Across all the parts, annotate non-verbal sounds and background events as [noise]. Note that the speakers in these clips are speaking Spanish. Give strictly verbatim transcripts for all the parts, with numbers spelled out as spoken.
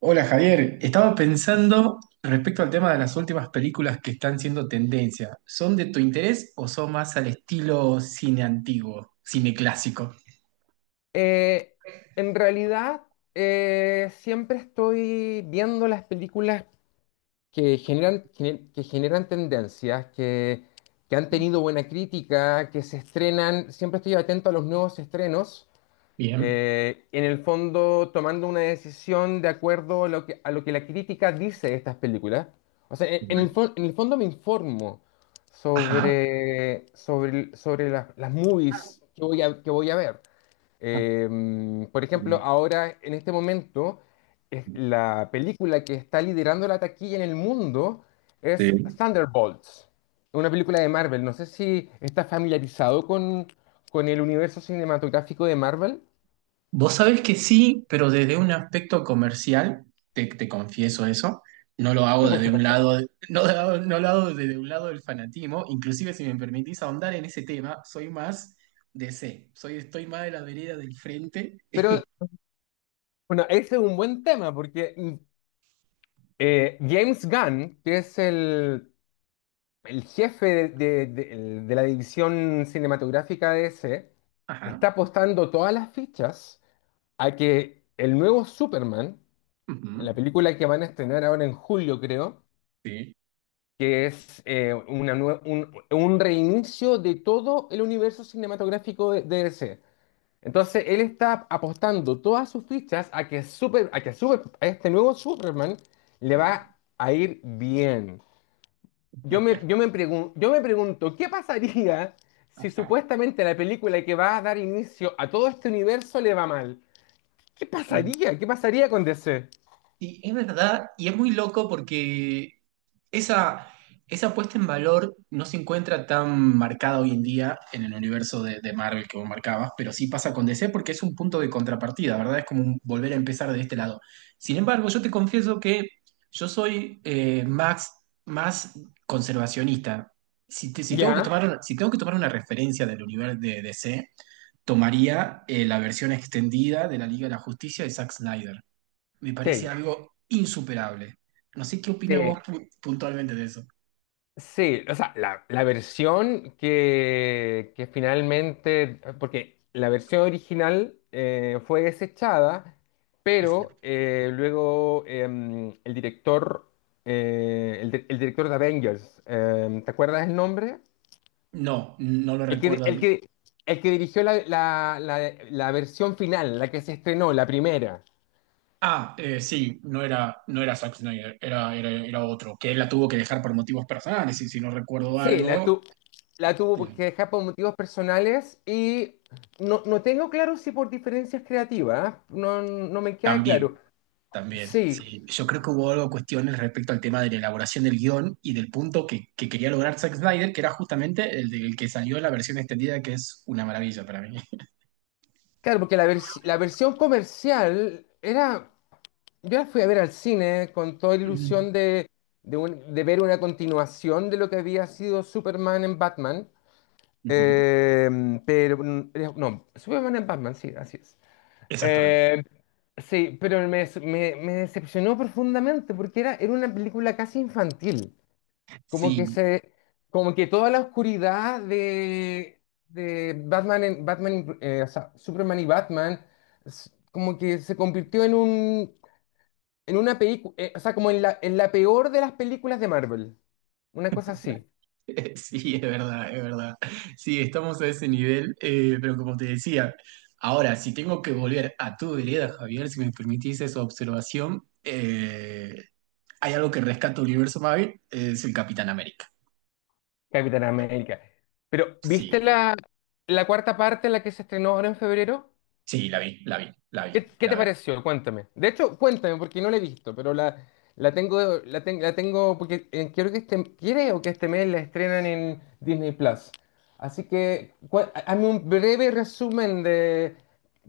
Hola Javier, estaba pensando respecto al tema de las últimas películas que están siendo tendencia. ¿Son de tu interés o son más al estilo cine antiguo, cine clásico? Eh, en realidad, eh, siempre estoy viendo las películas que generan, gener- que generan tendencias, que, que han tenido buena crítica, que se estrenan. Siempre estoy atento a los nuevos estrenos. Bien. Eh, en el fondo, tomando una decisión de acuerdo a lo que, a lo que la crítica dice de estas películas. O sea, en, en el, fon- en el fondo me informo Ajá. sobre, sobre, sobre las, las movies que voy a, que voy a ver. Eh, por ejemplo, ahora en este momento, es- la película que está liderando la taquilla en el mundo es Sí. Thunderbolts, una película de Marvel. No sé si estás familiarizado con, con el universo cinematográfico de Marvel. Vos sabés que sí, pero desde un aspecto comercial, te, te confieso eso, no lo hago Sí, por desde un supuesto. lado, no, lo hago- no lo hago desde un lado del fanatismo. Inclusive, si me permitís ahondar en ese tema, soy más D C, soy, estoy más de la vereda del frente. Pero bueno, ese es un buen tema porque mm, eh, James Gunn, que es el, el jefe de, de- de- de la división cinematográfica de ese, está apostando todas las fichas a que el nuevo Superman, Ujú. la película que van a estrenar ahora en julio, creo, Sí, que es eh, una nue- un, un reinicio de todo el universo cinematográfico de, de D C. Entonces, él está apostando todas sus fichas a que, super, a que super, a este nuevo Superman le sí. va a ir bien. Yo me, [laughs] yo me pregun- yo me pregunto, ¿qué pasaría si Ajá. supuestamente la película que va a dar inicio a todo este universo le va mal? ¿Qué pasaría? ¿Qué pasaría con D C? Y, y es verdad, y es muy loco porque esa, esa puesta en valor no se encuentra tan marcada hoy en día en el universo de, de Marvel que vos marcabas, pero sí pasa con D C porque es un punto de contrapartida, ¿verdad? Es como un volver a empezar de este lado. Sin embargo, yo te confieso que yo soy eh, más, más conservacionista. Si, te- si tengo que Ya, tomar, si tengo que tomar una referencia del universo de D C, tomaría eh, la versión extendida de la Liga de la Justicia de Zack Snyder. Me parece sí, algo insuperable. No sé qué opina vos sí, pu- puntualmente de eso. sí. O sea, la, la versión que, que finalmente, porque la versión original eh, fue desechada, Este, pero eh, luego em, el director, eh, el, di- el director de Avengers, em, ¿te acuerdas el nombre? no, no lo El que, recuerdo. el que, el que dirigió la, la la- la versión final, la que se estrenó, la primera. Ah, eh, sí, no era, no era Zack Snyder, era, era, era otro, que él la tuvo que dejar por motivos personales, y si no recuerdo Sí, la, algo, tu- la tuvo eh, que dejar por motivos personales y no, no tengo claro si por diferencias creativas, ¿eh? No, no me queda también. claro. También, Sí, sí. Yo creo que hubo algo cuestiones respecto al tema de la elaboración del guión y del punto que, que quería lograr Zack Snyder, que era justamente el del que salió la versión extendida, que es una maravilla para mí. claro, porque la, vers- la versión comercial era, yo la fui a ver al cine con toda la Ujú, ilusión de, de, un- de ver una continuación de lo que había sido Superman en Batman. ujú. Eh, pero mm, no, Superman en Batman, sí, así es. Exactamente. Em, Sí, pero me, des- me, me decepcionó profundamente porque era, era una película casi infantil. Como Sí, que se, Como que toda la oscuridad de, de Batman, en- Batman, in- eh, o sea, Superman y Batman, s- como que se convirtió en un, en una película, o sea, como en la, en la peor de las películas de Marvel. Una cosa así, [laughs] sí, es verdad, es verdad. Sí, estamos a ese nivel, eh, pero como te decía, ahora, si tengo que volver a tu vereda, Javier, si me permitís esa observación, eh, hay algo que rescata el Universo Marvel, es el Capitán América. Capitán América. Pero, ¿viste Sí. la, la cuarta parte, la que se estrenó ahora en febrero? Sí, la vi, la vi, la vi, ¿Qué, qué la te vi. pareció? Cuéntame. De hecho, cuéntame, porque no la he visto, pero la, la tengo, la, ten- la tengo, porque eh, quiero que este, quiero que este mes la estrenan en Disney Plus. Así que, cua- hazme un breve resumen de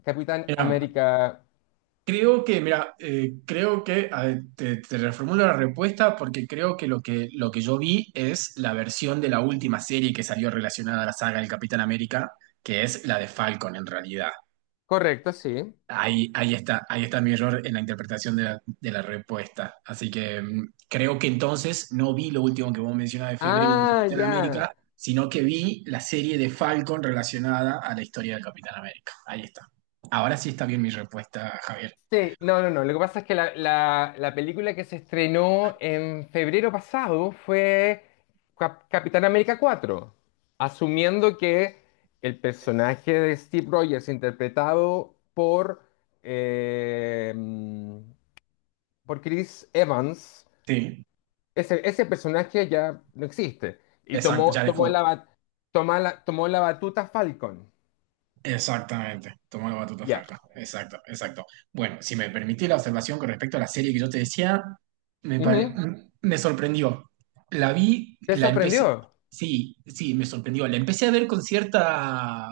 Capitán Mira, América. creo que, mira, eh, creo que, a ver, te, te reformulo la respuesta porque creo que lo que, lo que yo vi es la versión de la última serie que salió relacionada a la saga del Capitán América, que es la de Falcon en realidad. Correcto, sí. Ahí, ahí está, ahí está mi error en la interpretación de la, de la respuesta. Así que mm, creo que entonces no vi lo último que vos mencionabas de febrero del Ah, Capitán ya. América, sino que vi la serie de Falcon relacionada a la historia del Capitán América. Ahí está. Ahora sí está bien mi respuesta, Javier. Sí, no, no, no. Lo que pasa es que la, la- la película que se estrenó en febrero pasado fue Cap- Capitán América cuatro, asumiendo que el personaje de Steve Rogers, interpretado por, eh, por Chris Evans, Sí, ese, ese personaje ya no existe. Y exacto, tomó, ya, tomó dejó. la, ba- toma la- tomó la batuta Falcon. Exactamente, tomó la batuta Ya. Falcao. Exacto, exacto. Bueno, si me permitís la observación con respecto a la serie que yo te decía, me, pare- Ujú. m- me sorprendió. La vi, ¿Te la empecé, sorprendió? sí, sí, me sorprendió. La empecé a ver con cierta,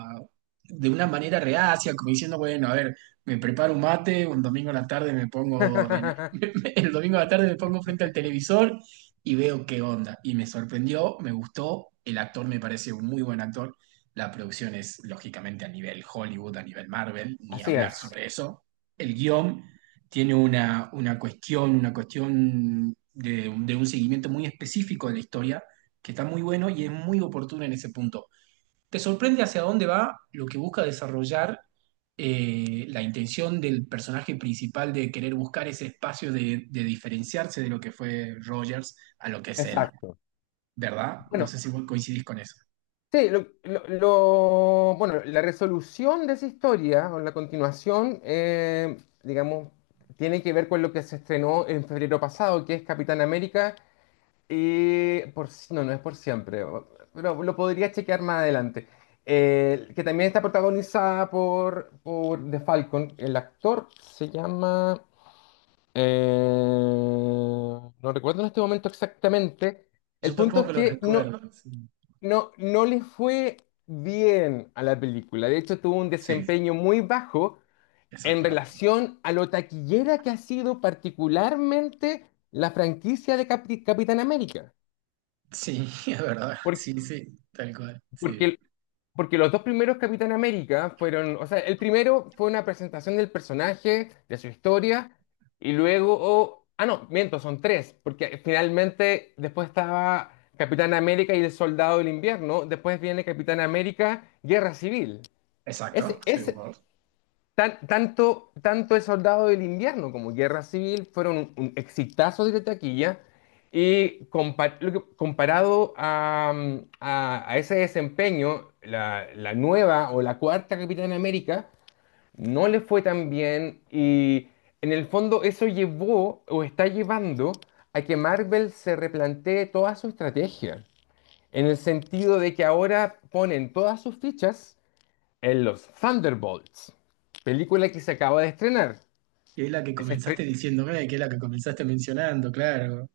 de una manera reacia, como diciendo, bueno, a ver, me preparo un mate, un domingo a la tarde me pongo, el, [laughs] [laughs] el domingo a la tarde me pongo frente al televisor y veo qué onda. Y me sorprendió, me gustó, el actor me parece un muy buen actor. La producción es lógicamente a nivel Hollywood, a nivel Marvel, ni Así hablar es. sobre eso. El guión tiene una, una cuestión, una cuestión de, de un seguimiento muy específico de la historia, que está muy bueno y es muy oportuno en ese punto. Te sorprende hacia dónde va lo que busca desarrollar eh, la intención del personaje principal de querer buscar ese espacio de, de diferenciarse de lo que fue Rogers a lo que es él, Exacto. ¿verdad? No Bueno, sé si vos coincidís con eso. sí, lo, lo- lo- bueno, la resolución de esa historia o la continuación, eh, digamos, tiene que ver con lo que se estrenó en febrero pasado, que es Capitán América, y por, si- no, no es por siempre, o- pero lo podría chequear más adelante. Eh, que también está protagonizada por, por The Falcon. El actor se llama, eh, no recuerdo en este momento exactamente. Yo El punto es tampoco lo que no. recuerdo. Sí. No, no le fue bien a la película. De hecho, tuvo un Sí, desempeño muy bajo en exactamente. relación a lo taquillera que ha sido particularmente la franquicia de Capi- Capitán América. Sí, [laughs] es verdad. Por- Sí, sí, tal cual. Sí, Porque, porque los dos primeros Capitán América fueron, o sea, el primero fue una presentación del personaje, de su historia, y luego, oh, ah, no, miento, son tres, porque finalmente después estaba Capitán América y el Soldado del Invierno, después viene Capitán América, Guerra Civil. Es, exacto. Sí, es vos. Tan- tanto tanto El Soldado del Invierno como Guerra Civil fueron un, un exitazo de taquilla y compa- lo que- comparado a, mm, a- a ese desempeño, la, la nueva o la cuarta Capitán América no le fue tan bien y en el fondo eso llevó o está llevando a que Marvel se replantee toda su estrategia, en el sentido de que ahora ponen todas sus fichas en los Thunderbolts, película que se acaba de estrenar. Y es la que Es estre- comenzaste diciéndome, que es la que comenzaste mencionando, claro.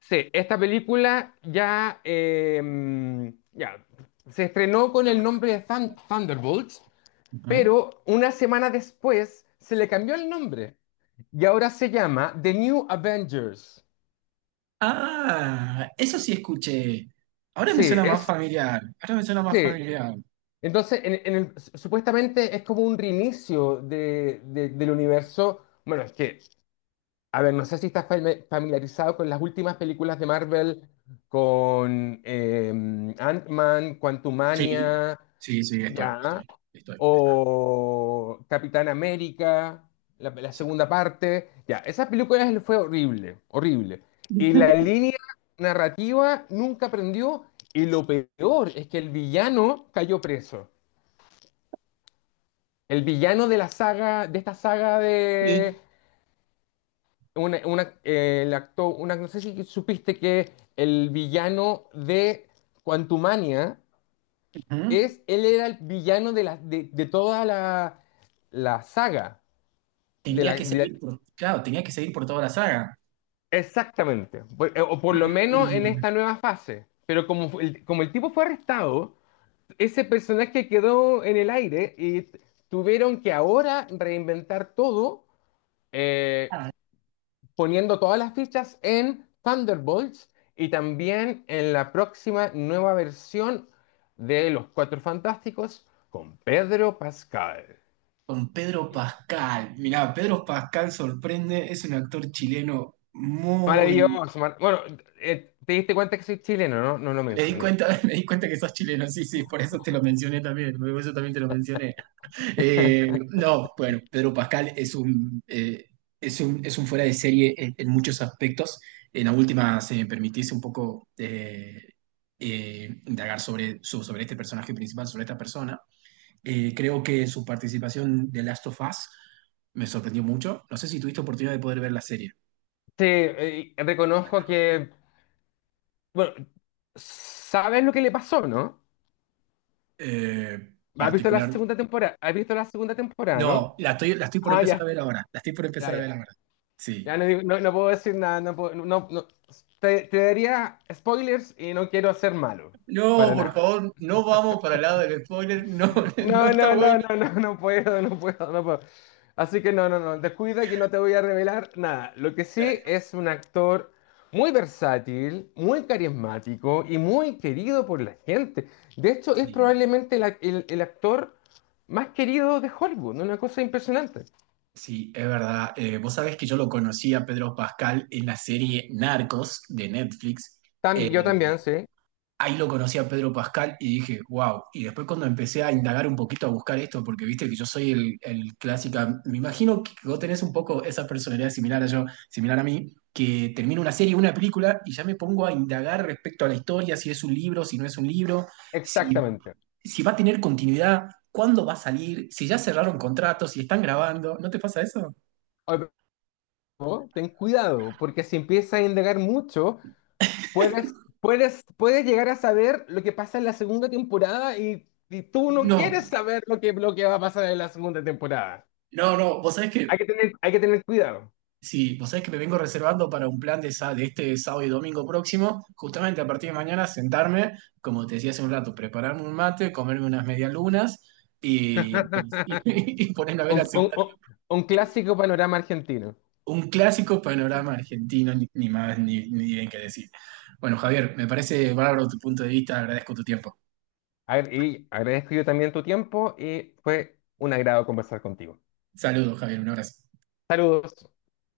sí, esta película ya, eh, ya se estrenó con el nombre de Thun- Thunderbolts, Ujú. pero una semana después se le cambió el nombre y ahora se llama The New Avengers. Ah, eso sí escuché. Ahora Sí, me suena más es, familiar. Ahora me suena más sí. familiar. Entonces, en- en el- supuestamente es como un reinicio de- de- del universo. Bueno, es que a ver, no sé si estás fami- familiarizado con las últimas películas de Marvel, con eh, Ant-Man, Sí, Quantumania, sí, sí, estoy, ya, estoy, estoy, estoy. o Capitán América, la, la Sí. segunda parte, ya. Esa película es- fue horrible, horrible. Y la línea narrativa nunca prendió, y lo peor es que el villano cayó preso. El villano de la saga, de esta saga Sí. una, una- eh, el acto- una, no sé si supiste que el villano de Quantumania Ujú. es, él era el villano de, la, de, de toda la, la saga. De Tenía la, que de la- seguir por, claro, tenía que seguir por toda la saga. Exactamente, Por- eh, o por lo menos en Mm. esta nueva fase. Pero como, fu- el, como el tipo fue arrestado, ese personaje quedó en el aire y t- tuvieron que ahora reinventar todo. eh, Poniendo todas las fichas en Thunderbolts y también en la próxima nueva versión de Los Cuatro Fantásticos con Pedro Pascal. Con Pedro Pascal. Mirá, Pedro Pascal sorprende, es un actor chileno muy... Maravilloso. Mar- bueno, eh, te diste cuenta que soy chileno, ¿no? No lo Me di mencioné. cuenta, [laughs] me di cuenta que sos chileno, sí, sí, por eso te lo mencioné también, por eso también te lo mencioné. Eh, no, bueno, Pedro Pascal es un, eh, es un, es un fuera de serie en, en muchos aspectos. En la última, se me permitís un poco eh, eh, indagar sobre, su- sobre este personaje principal, sobre esta persona. Eh, creo que su participación de Last of Us me sorprendió mucho. No sé si tuviste oportunidad de poder ver la serie. Sí, eh, reconozco que, bueno, sabes lo que le pasó, ¿no? Eh, ¿Has visto la particular. segunda temporada? ¿Has visto la segunda temporada, No, no? la estoy, la estoy por Ah, empezar ya, a ver ahora. La estoy por ya, empezar a ya. ver ahora. Ya Sí. no, digo- no, no puedo decir nada, no puedo- no, no- te, te daría spoilers y no quiero ser malo, No, para por nada. favor, no vamos para el lado del spoiler, no, [laughs] no No, está no, no, bueno. no, no, no puedo, no puedo, no puedo. Así que no, no, no, descuida que no te voy a revelar nada. Lo que sí Eh, es un actor muy versátil, muy carismático y muy querido por la gente. De hecho, es sí, probablemente la- el, el actor más querido de Hollywood, ¿no? Una cosa impresionante. sí, es verdad. Eh, vos sabés que yo lo conocí a Pedro Pascal en la serie Narcos de Netflix. También, yo eh, también, sí, ahí lo conocí a Pedro Pascal y dije, wow. Y después cuando empecé a indagar un poquito, a buscar esto, porque viste que yo soy el, el clásica, me imagino que vos tenés un poco esa personalidad similar a yo, similar a mí, que termino una serie, una película y ya me pongo a indagar respecto a la historia, si es un libro, si no es un libro, si, exactamente. si va a tener continuidad. ¿Cuándo va a salir? Si ya cerraron contratos, si están grabando, ¿no te pasa eso? ¿No? Ten cuidado, porque si empiezas a indagar mucho, puedes, puedes, puedes llegar a saber lo que pasa en la segunda temporada y, y tú no No, quieres saber lo que, lo que va a pasar en la segunda temporada. no, no. Vos sabés que Hay que tener, hay que tener cuidado. sí, vos sabés que me vengo reservando para un plan de, sa- de este sábado y domingo próximo, justamente a partir de mañana sentarme, como te decía hace un rato, prepararme un mate, comerme unas medialunas y, actualiz- [laughs] y, y ponerme a ver Un, la un- segunda- un- un clásico panorama argentino. un clásico panorama argentino, ni, ni más ni, ni bien que decir. Bueno, Javier, me parece bárbaro tu punto de vista, agradezco tu tiempo. A ver, y agradezco yo también tu tiempo y fue un agrado conversar contigo. Saludos, Javier, un abrazo. Saludos.